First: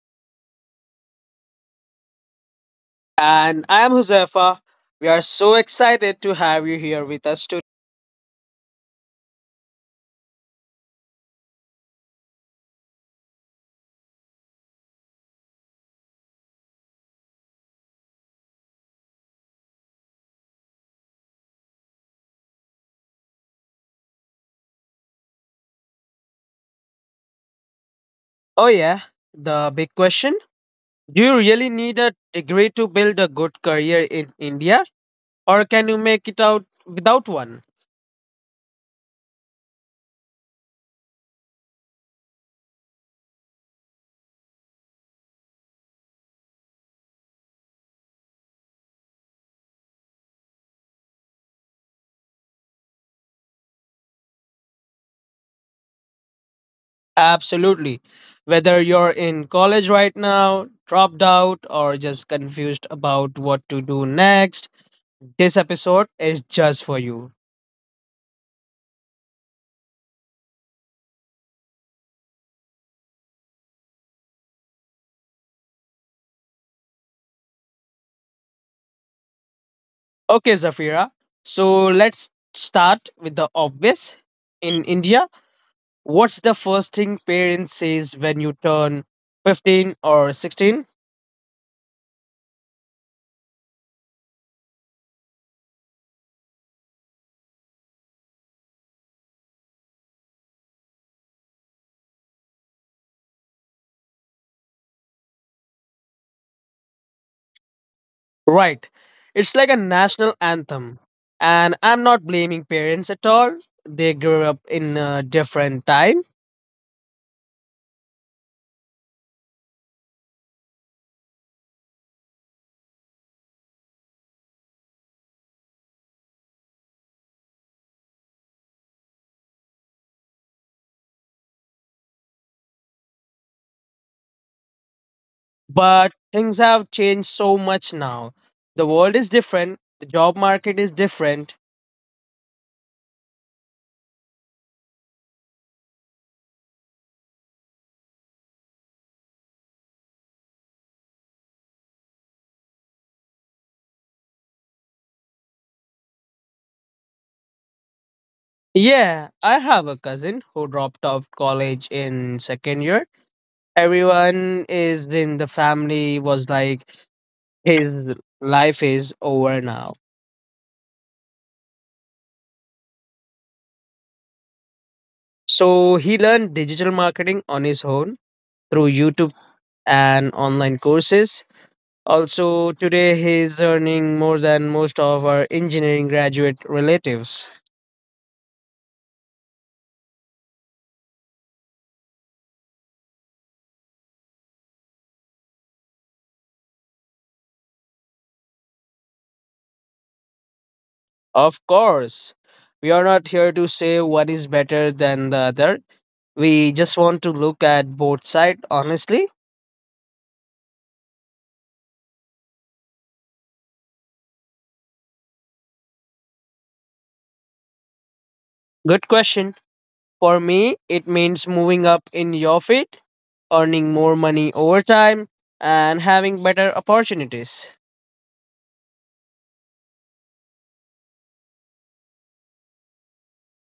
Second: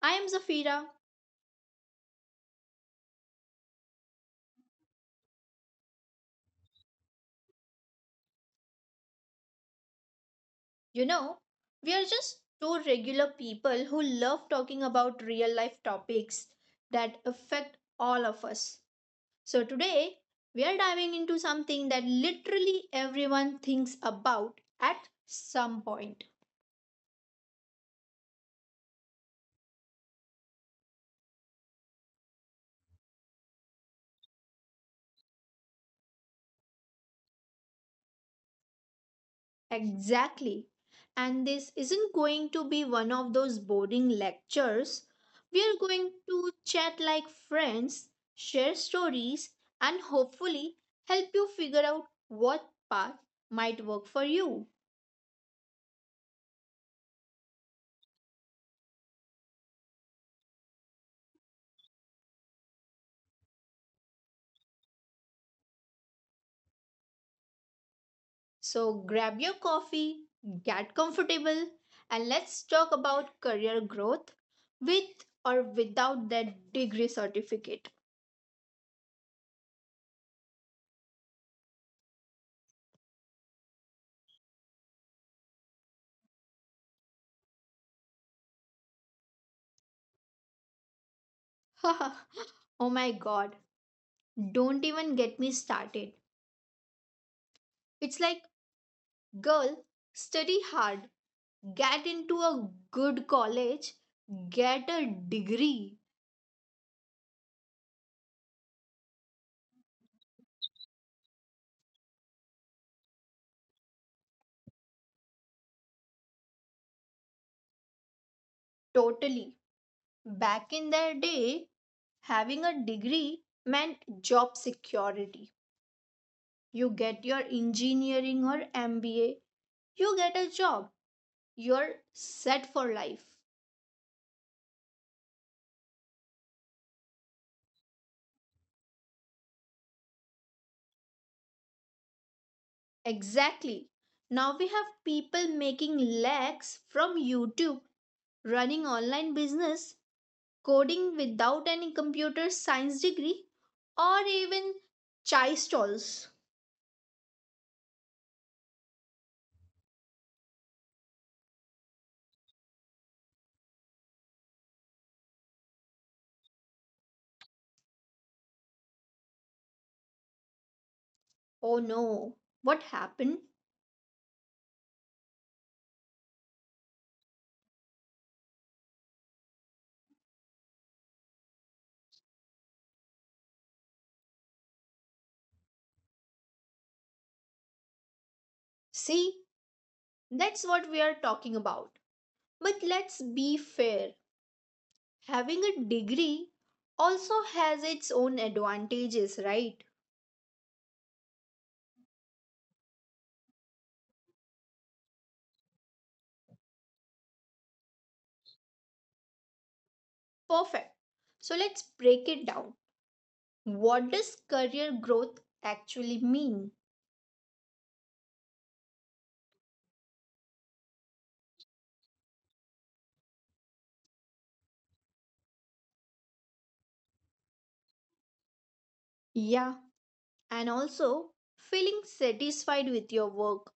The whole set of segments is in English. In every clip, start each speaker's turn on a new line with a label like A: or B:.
A: I am Zafira.
B: And I'm Huzaifa. We are so excited to have you here with us today.
A: You know, we are just two regular people who love talking about real life topics that affect all of us. So today, we are diving into something that literally everyone thinks about at some point.
B: Oh, yeah, the big question. Do you really need a degree to build a good career in India, or can you make it out without one?
A: Exactly. And this isn't going to be one of those boring lectures. We are going to chat like friends, share stories, and hopefully help you figure out what path might work for you.
B: Absolutely. Whether you're in college right now, dropped out, or just confused about what to do next, this episode is just for you.
A: So grab your coffee, get comfortable, and let's talk about career growth with or without that degree certificate.
B: Okay, Zafira, so let's start with the obvious. In India, what's the first thing parents says when you turn 15 or 16?
A: Oh my god, don't even get me started. It's like, "Girl, study hard, get into a good college, get a degree."
B: Right. It's like a national anthem. And I'm not blaming parents at all. They grew up in a different time.
A: Totally. Back in their day, having a degree meant job security. You get your engineering or MBA, you get a job, you're set for life.
B: But things have changed so much now. The world is different, the job market is different.
A: Exactly. Now we have people making lakhs from YouTube, running online business, coding without any computer science degree or even chai stalls.
B: Yeah, I have a cousin who dropped out of college in second year. Everyone is in the family was like his life is over now.
A: Oh no, what happened?
B: So he learned digital marketing on his own through YouTube and online courses. Also today he is earning more than most of our engineering graduate relatives.
A: See, that's what we are talking about. But let's be fair. Having a degree also has its own advantages, right?
B: Of course, we are not here to say one is better than the other. We just want to look at both sides honestly.
A: Perfect. So let's break it down. What does career growth actually mean?
B: Good question. For me, it means moving up in your field, earning more money over time, and having better opportunities.
A: Yeah, and also feeling satisfied with your work.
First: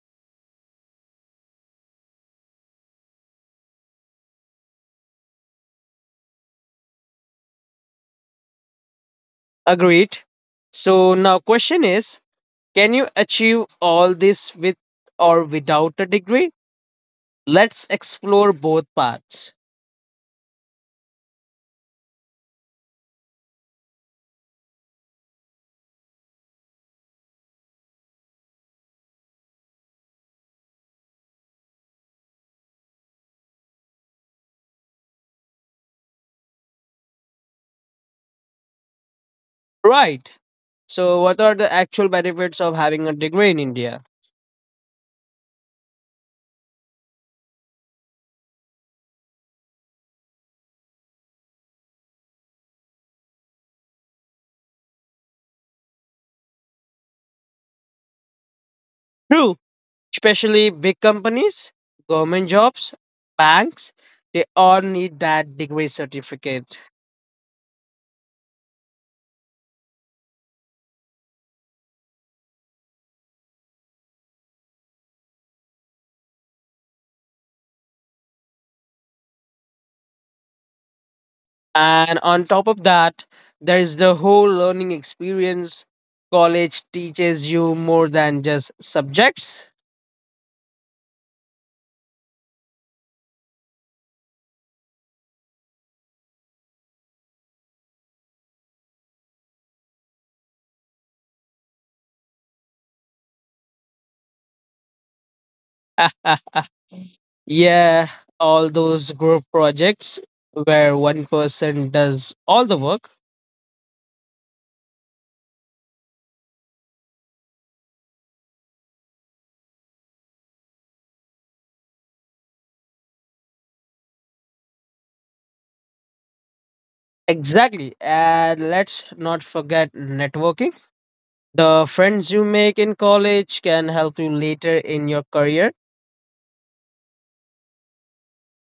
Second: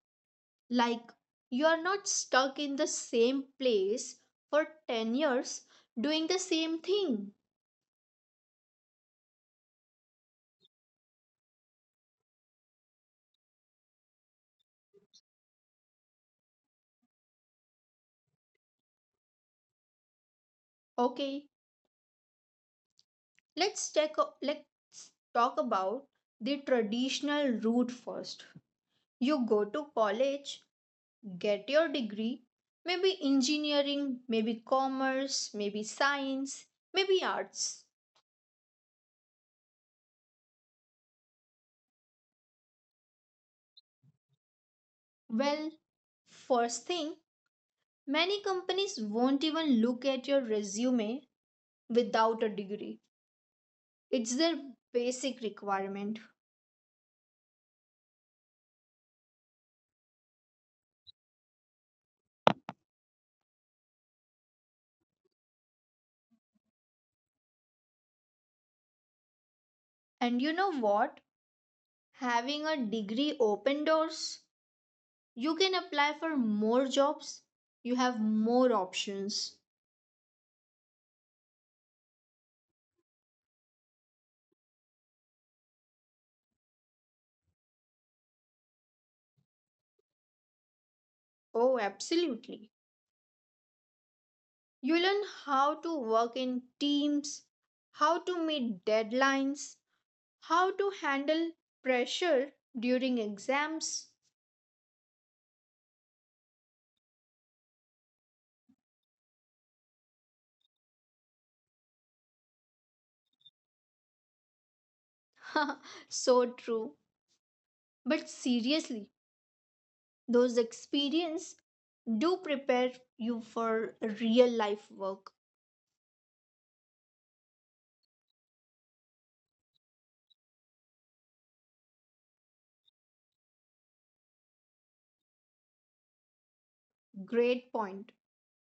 A: Like, you are not stuck in the same place for 10 years doing the same thing.
B: Agreed. So now question is, can you achieve all this with or without a degree? Let's explore both paths.
A: Okay, let's check, let's talk about the traditional route first. You go to college, get your degree, maybe engineering, maybe commerce, maybe science, maybe arts.
B: Right. So what are the actual benefits of having a degree in India?
A: Well, first thing, many companies won't even look at your resume without a degree. It's their basic requirement.
B: True, especially big companies, government jobs, banks, they all need that degree certificate.
A: And you know what? Having a degree open doors. You can apply for more jobs. You have more options.
B: And on top of that, there is the whole learning experience. College teaches you more than just subjects.
A: Oh, absolutely. You learn how to work in teams, how to meet deadlines, how to handle pressure during exams.
B: Yeah, all those group projects where one person does all the work.
A: So true. But seriously, those experience do prepare you for real life work.
B: Exactly. And let's not forget networking. The friends you make in college can help you later in your career.
A: Great point.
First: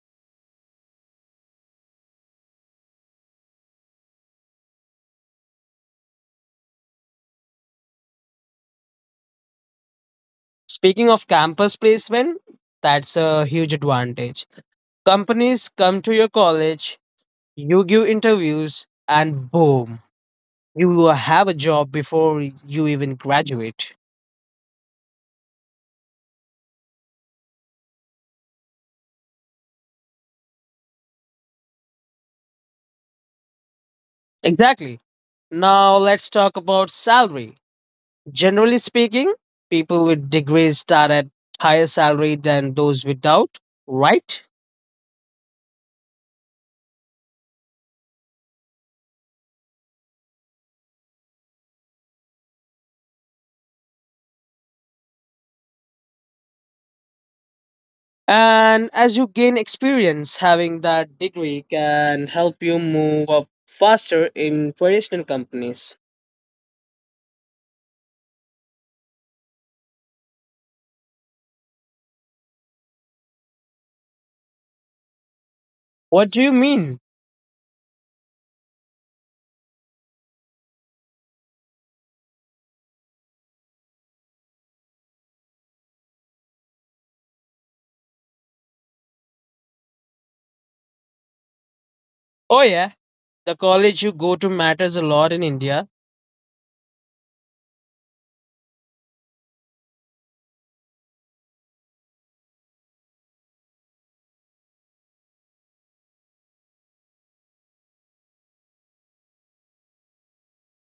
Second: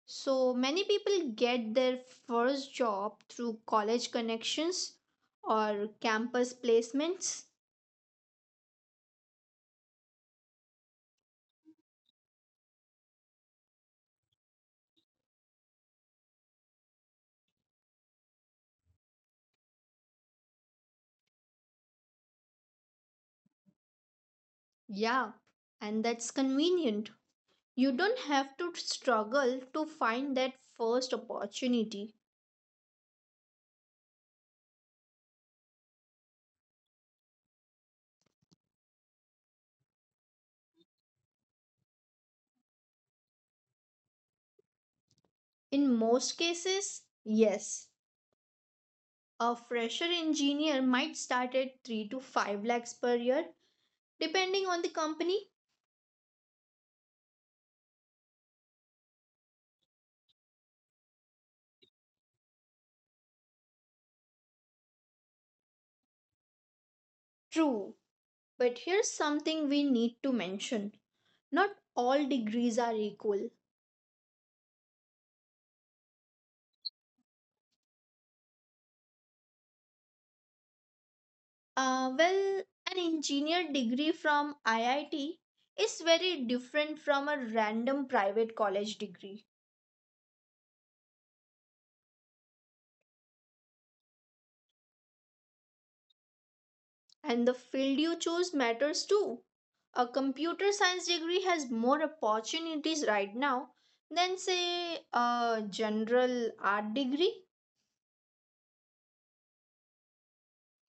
A: So many people get their first job through college connections or campus placements.
B: Speaking of campus placement, that's a huge advantage. Companies come to your college. You give interviews, and boom, you will have a job before you even graduate.
A: Yeah, and that's convenient. You don't have to struggle to find that first opportunity.
B: Exactly. Now let's talk about salary. Generally speaking, people with degrees start at higher salary than those without, right?
A: In most cases, yes. A fresher engineer might start at 3 to 5 lakhs per year, depending on the company.
B: And as you gain experience, having that degree can help you move up faster in traditional companies.
A: True, but here's something we need to mention, not all degrees are equal.
B: What do you mean?
A: Well, an engineer degree from IIT is very different from a random private college degree,
B: Oh yeah, the college you go to matters a lot in India.
A: and the field you choose matters too. A computer science degree has more opportunities right now than, say, a general art degree.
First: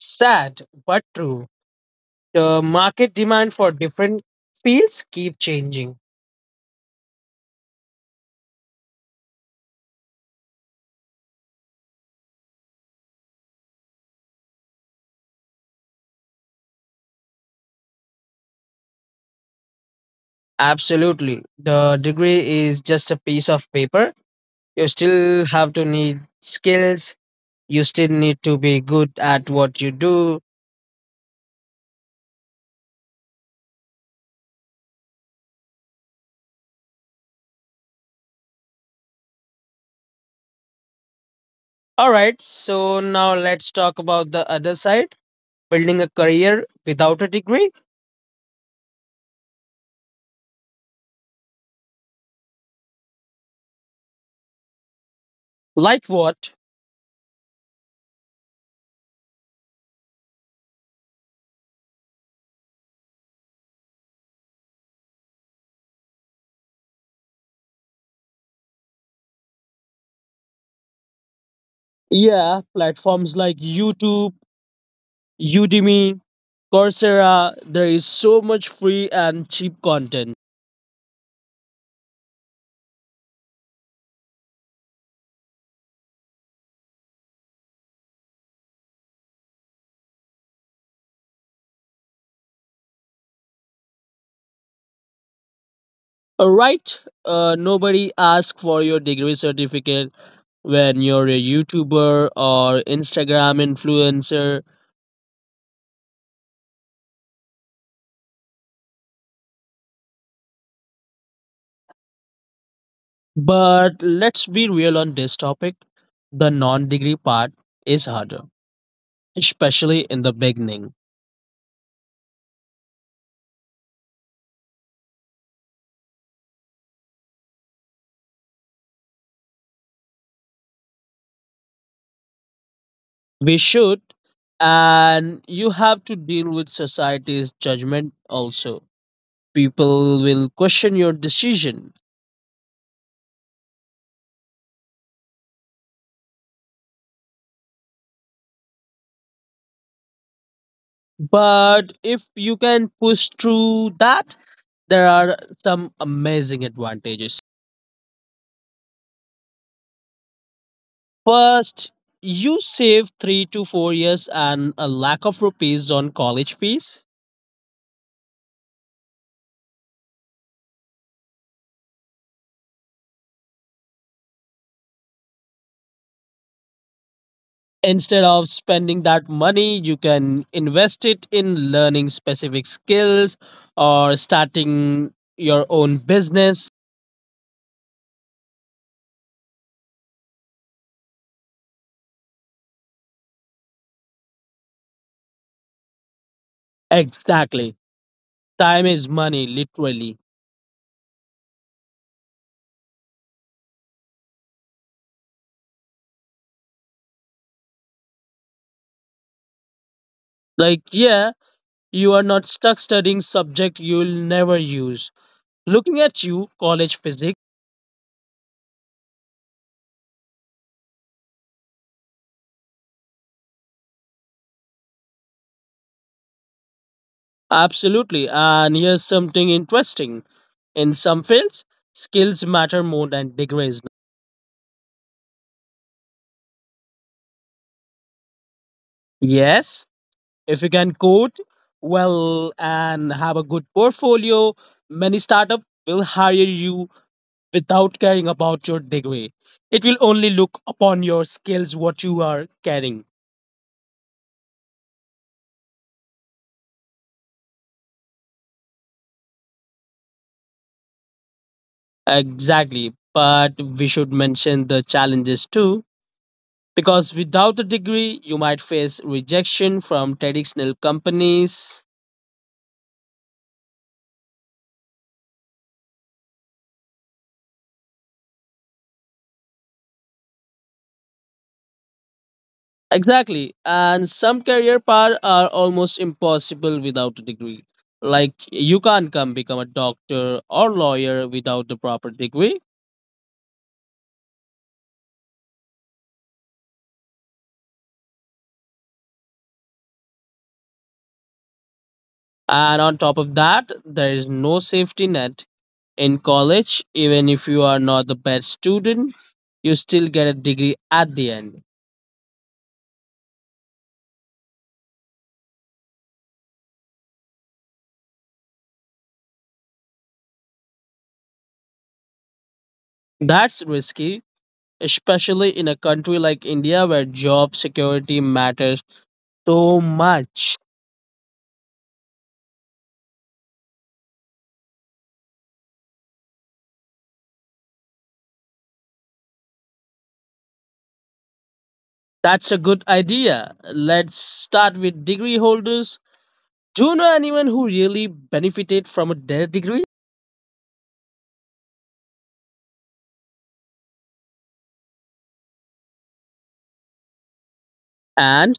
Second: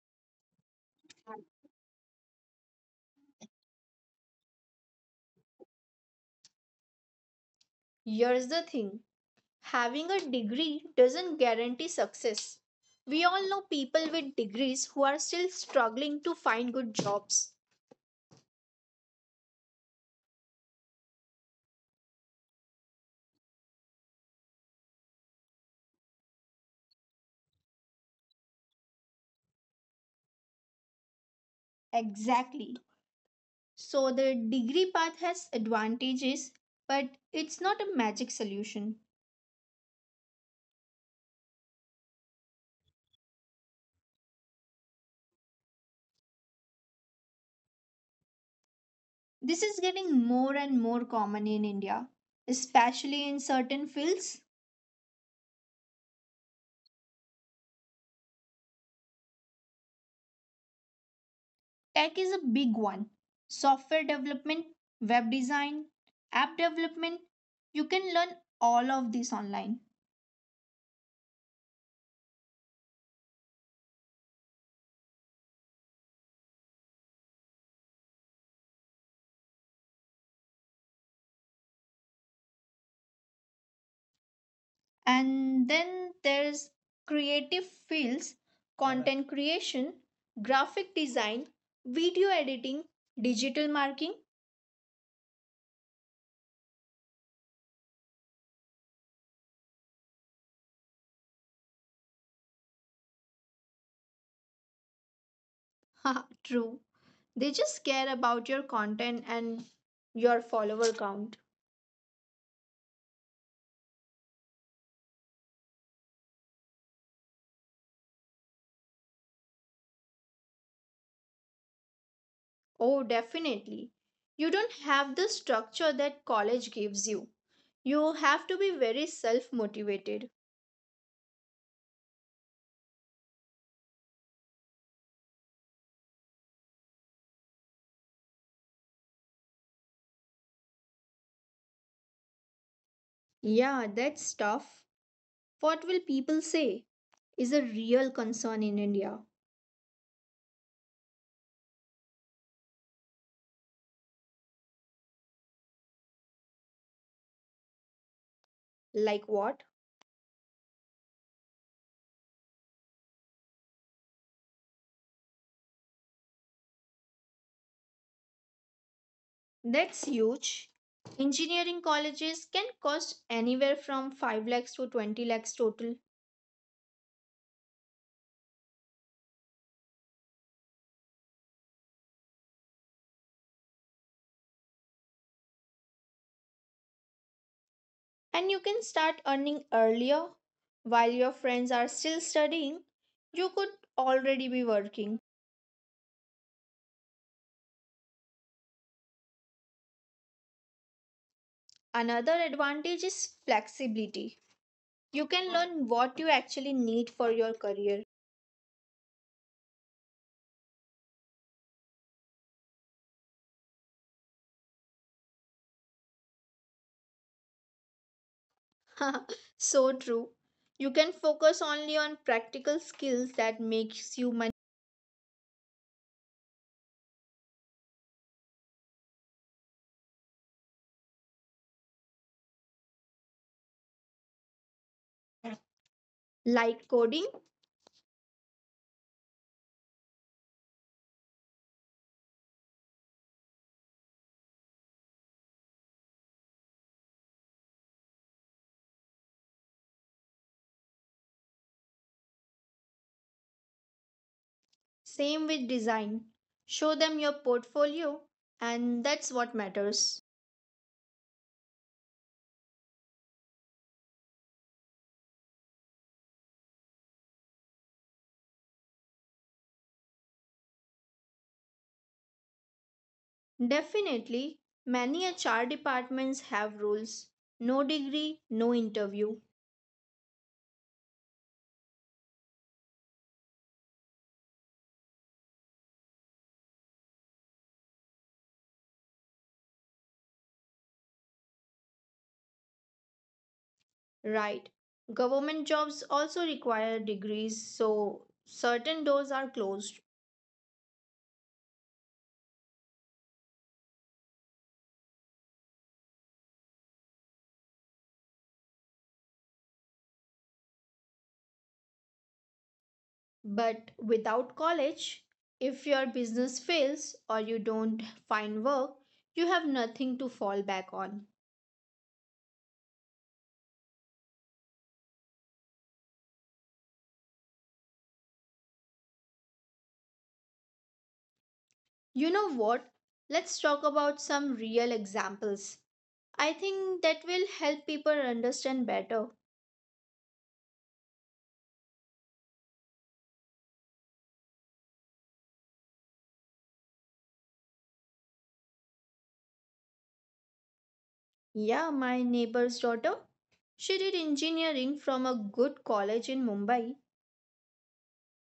B: Sad but true. The market demand for different fields keep changing.
A: Here's the thing, having a degree doesn't guarantee success. We all know people with degrees who are still struggling to find good jobs.
B: Absolutely. The degree is just a piece of paper. You still have to need skills. You still need to be good at what you do.
A: Exactly. So the degree path has advantages, but it's not a magic solution.
B: All right, so now let's talk about the other side, building a career without a degree.
A: This is getting more and more common in India, especially in certain fields.
B: Like what?
A: Tech is a big one. Software development, web design, app development, you can learn all of this online.
B: Yeah, platforms like YouTube, Udemy, Coursera, there is so much free and cheap content.
A: And then there's creative fields, content creation, graphic design, video editing, digital marketing.
B: Right? Nobody asks for your degree certificate when you're a YouTuber or Instagram influencer.
A: Haha, true. They just care about your content and your follower count.
B: But let's be real on this topic, the non degree part is harder, especially in the beginning.
A: Oh, definitely. You don't have the structure that college gives you. You have to be very self motivated.
B: We should, and you have to deal with society's judgment also. People will question your decision.
A: Yeah, that's tough. "What will people say" is a real concern in India.
B: But if you can push through that, there are some amazing advantages.
A: Like what?
B: First, you save 3 to 4 years and a lack of rupees on college fees.
A: That's huge. Engineering colleges can cost anywhere from 5 lakhs to 20 lakhs total.
B: Instead of spending that money, you can invest it in learning specific skills or starting your own business.
A: And you can start earning earlier. While your friends are still studying, you could already be working.
B: Exactly. Time is money, literally.
A: Another advantage is flexibility. You can learn what you actually need for your career.
B: Like, yeah, you are not stuck studying subject you'll never use. Looking at you, college physics.
A: So true. You can focus only on practical skills that makes you money.
B: Absolutely. And here's something interesting. In some fields, skills matter more than degrees.
A: Like coding,
B: Yes, if you can code well and have a good portfolio, many startups will hire you without caring about your degree. It will only look upon your skills, what you are carrying.
A: same with design, show them your portfolio and that's what matters.
B: Exactly. But we should mention the challenges too. Because without a degree, you might face rejection from traditional companies.
A: Definitely, many HR departments have rules: no degree, no interview.
B: Exactly. And some career paths are almost impossible without a degree. Like you can't come become a doctor or lawyer without the proper degree.
A: Right? Government jobs also require degrees, so certain doors are closed.
B: And on top of that, there is no safety net in college. Even if you are not the best student, you still get a degree at the end.
A: But without college, if your business fails or you don't find work, you have nothing to fall back on.
B: That's risky, especially in a country like India where job security matters so much.
A: You know what? Let's talk about some real examples. I think that will help people understand better.
B: That's a good idea. Let's start with degree holders. Do you know anyone who really benefited from their degree?
A: Yeah, my neighbor's daughter. She did engineering from a good college in Mumbai.
B: And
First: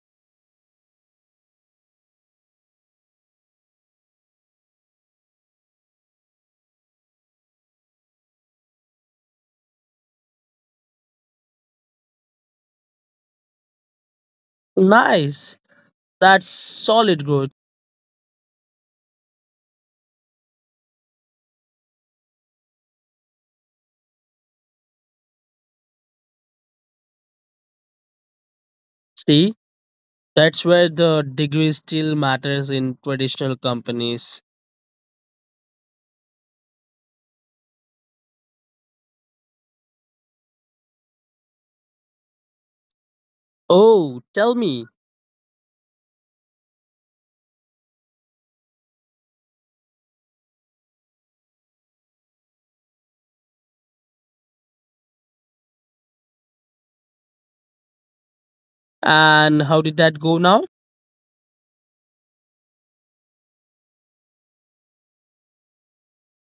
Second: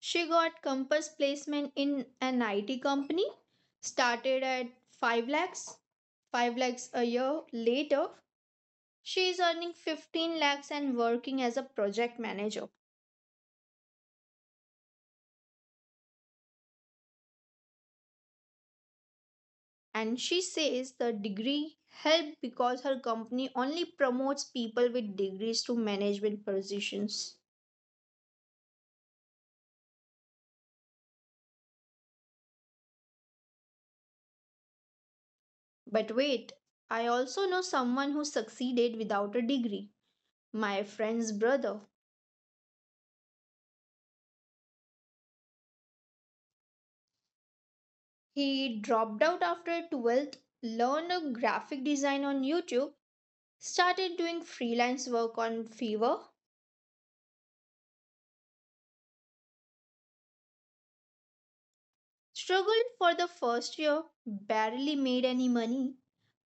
A: She got campus placement in an IT company, started at 5 lakhs. 5 lakhs a year later, she is earning 15 lakhs and working as a project manager.
B: nice. That's solid growth.
A: And she says the degree helped because her company only promotes people with degrees to management positions.
B: See, that's where the degree still matters in traditional companies.
A: But wait, I also know someone who succeeded without a degree. My friend's brother.
B: Oh, tell me.
A: He dropped out after 12th, learned a graphic design on YouTube, started doing freelance work on Fiverr,
B: And how did that go now?
A: struggled for the first year, barely made any money,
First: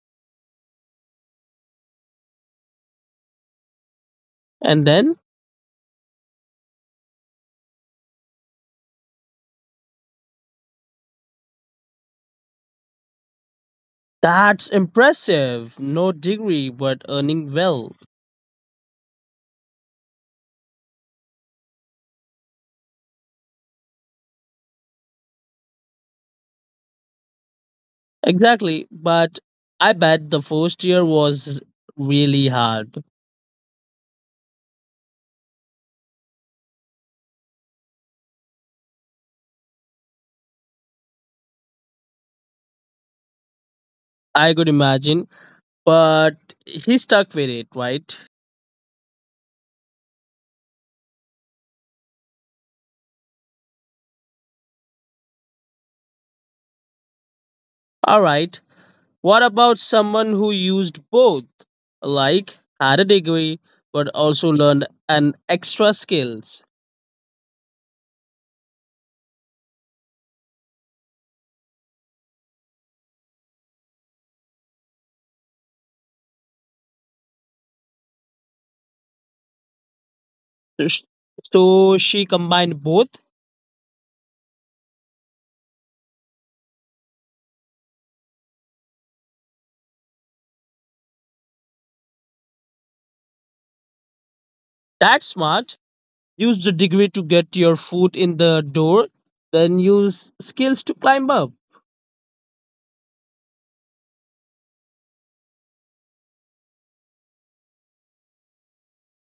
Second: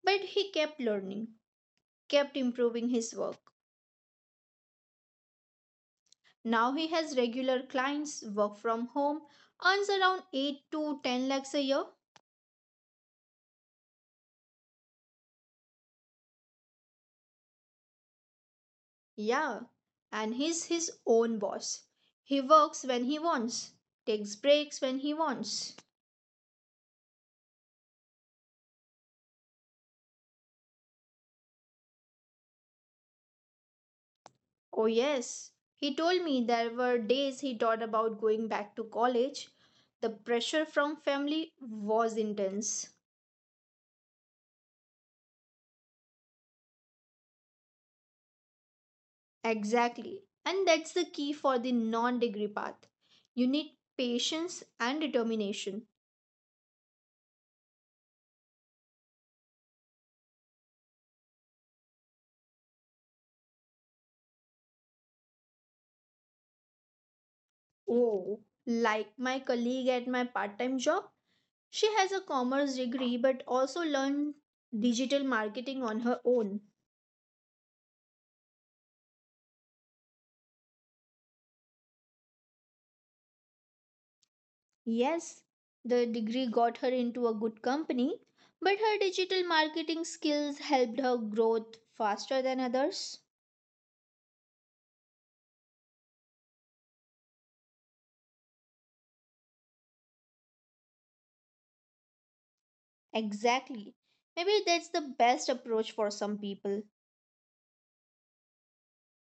A: but he kept learning, kept improving his work.
B: And then?
A: Now he has regular clients, work from home, earns around 8 to 10 lakhs a year.
B: That's impressive. No degree, but earning well.
A: Yeah, and he's his own boss. He works when he wants, takes breaks when he wants.
B: Exactly. But I bet the first year was really hard.
A: Oh, yes. He told me there were days he thought about going back to college. The pressure from family was intense.
B: I could imagine, but he stuck with it, right?
A: Exactly. And that's the key for the non degree path. You need patience and determination.
B: All right. What about someone who used both? Like had a degree but also learned an extra skills.
A: Oh, like my colleague at my part time job, she has a commerce degree but also learned digital marketing on her own.
B: So sh- so she combined both.
A: Yes, the degree got her into a good company, but her digital marketing skills helped her growth faster than others.
B: That's smart. Use the degree to get your foot in the door, then use skills to climb up.
A: Exactly. Maybe that's the best approach for some people.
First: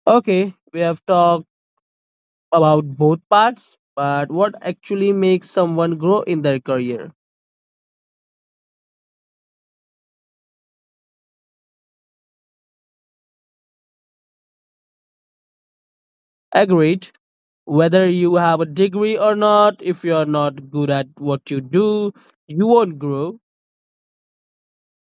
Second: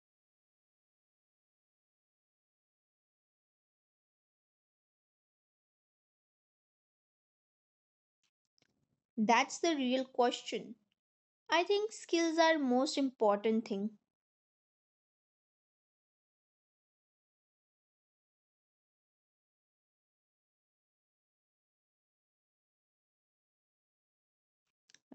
B: Okay, we have talked about both parts, but what actually makes someone grow in their career?
A: That's the real question. I think skills are most important thing.
B: Agreed. Whether you have a degree or not, if you're not good at what you do, you won't grow.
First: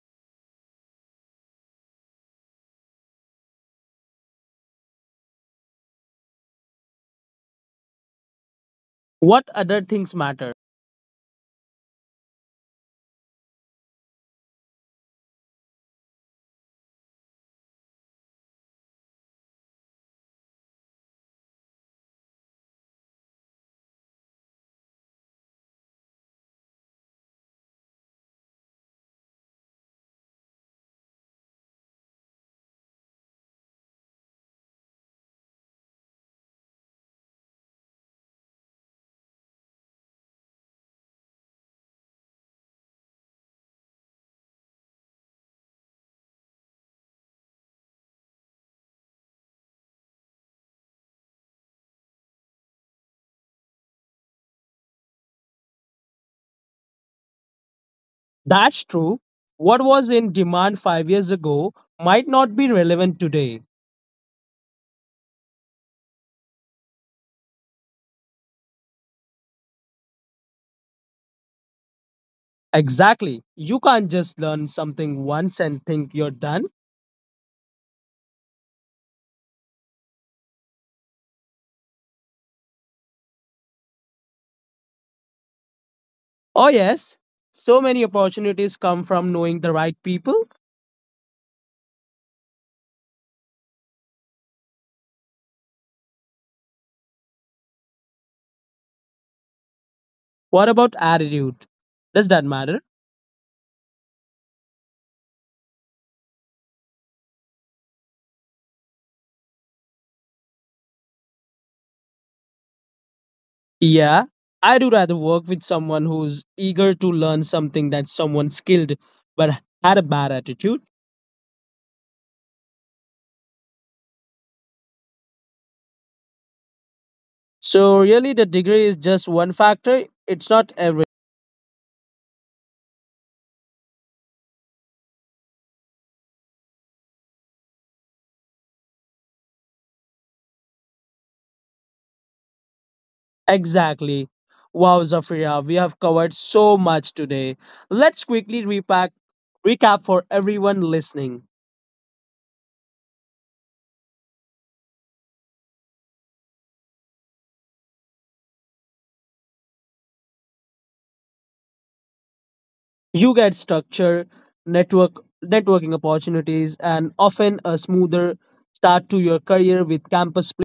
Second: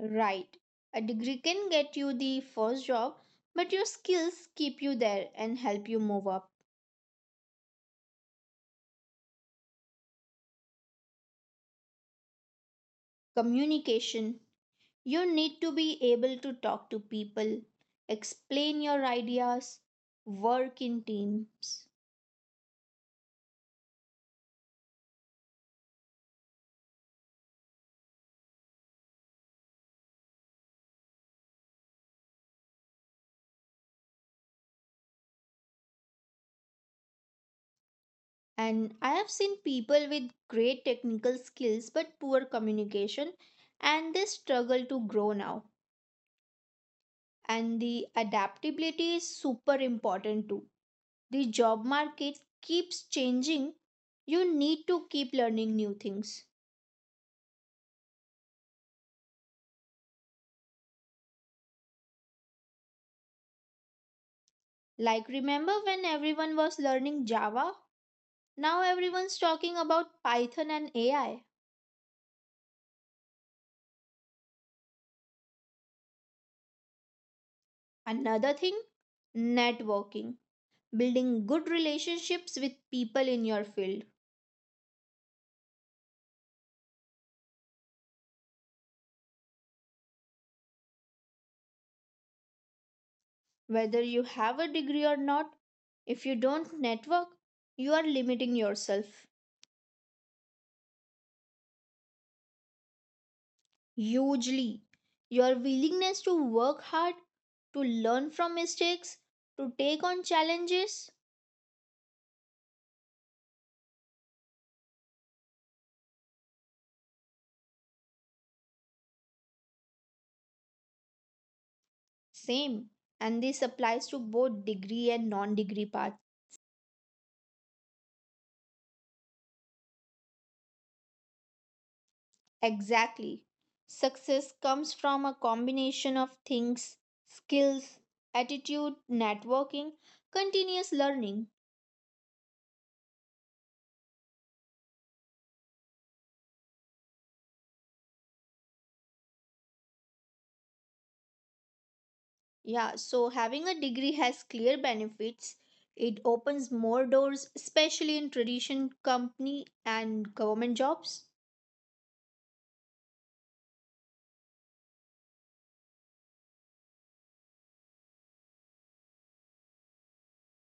A: Right. A degree can get you the first job, but your skills keep you there and help you move up.
B: What other things matter?
A: Communication. You need to be able to talk to people, explain your ideas, work in teams. And I have seen people with great technical skills but poor communication, and they struggle to grow now. And the adaptability is super important too. The job market keeps changing. You need to keep learning new things.
B: That's true. What was in demand 5 years ago might not be relevant today.
A: Like, remember when everyone was learning Java? Now everyone's talking about Python and AI.
B: Exactly. You can't just learn something once and think you're done.
A: Another thing, networking, building good relationships with people in your field.
B: Oh, yes. So many opportunities come from knowing the right people.
A: Whether you have a degree or not, if you don't network, you are limiting yourself
B: What about attitude? Does that matter?
A: hugely. Your willingness to work hard, to learn from mistakes, to take on challenges,
B: Yeah, I do rather work with someone who's eager to learn something than someone skilled but had a bad attitude.
A: same. And this applies to both degree and non degree path.
B: So, really, the degree is just one factor, it's not every.
A: Exactly. Success comes from a combination of things: skills, attitude, networking, continuous learning.
B: Exactly. Wow, Zafira, we have covered so much today. Let's quickly recap for everyone listening.
A: Yeah, so having a degree has clear benefits. It opens more doors, especially in tradition company and government jobs.
B: You get structure, network, networking opportunities, and often a smoother start to your career with campus. Play.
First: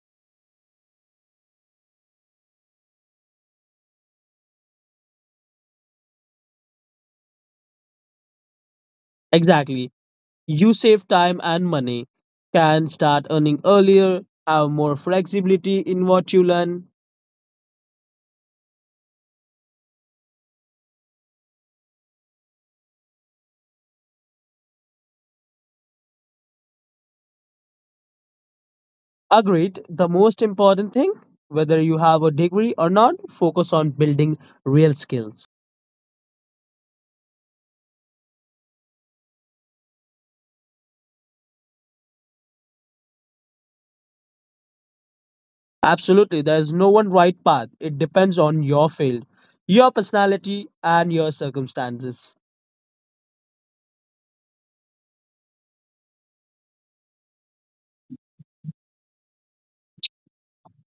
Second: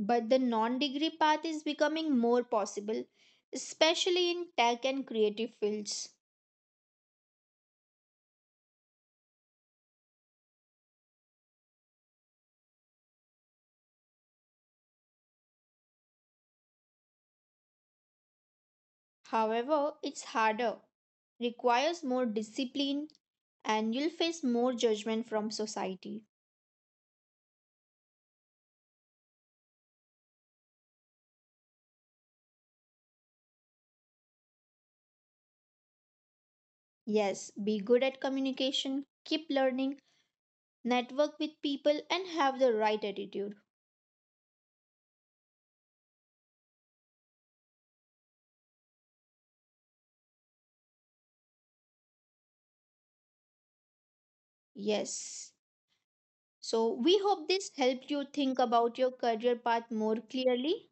A: But the non degree path is becoming more possible, especially in tech and creative fields.
B: Exactly. You save time and money, can start earning earlier, have more flexibility in what you learn.
A: However, it's harder, requires more discipline, and you'll face more judgment from society.
B: Agreed, the most important thing, whether you have a degree or not, focus on building real skills.
A: Yes, be good at communication, keep learning, network with people, and have the right attitude.
B: Absolutely, there is no one right path. It depends on your field, your personality, and your circumstances.
A: Yes. So, we hope this helped you think about your career path more clearly.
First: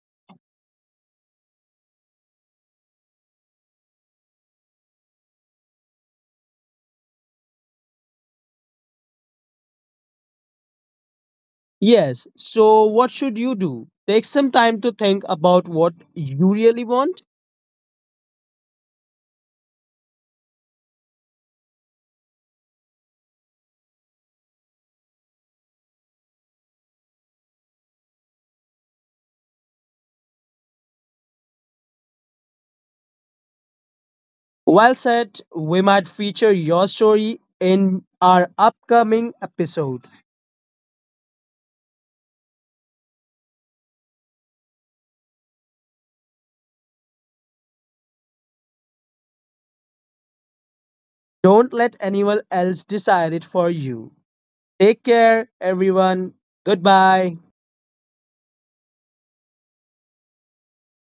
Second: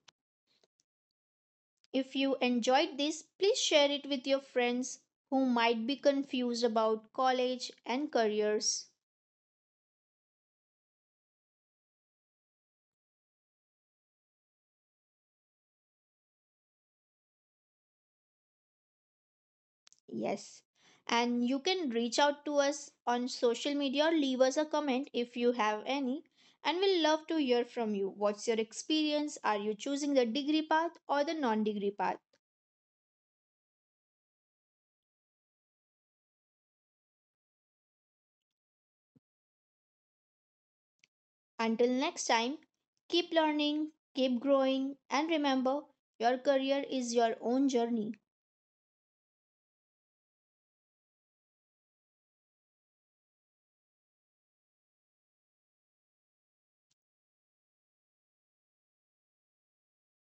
A: If you enjoyed this, please share it with your friends who might be confused about college and careers.
B: Yes, so what should you do? Take some time to think about what you really want.
A: Yes. And you can reach out to us on social media or leave us a comment if you have any. And we'll love to hear from you. What's your experience? Are you choosing the degree path or the non degree path?
B: Well said, we might feature your story in our upcoming episode.
A: Until next time, keep learning, keep growing, and remember your career is your own journey.
B: Don't let anyone else decide it for you. Take care, everyone. Goodbye.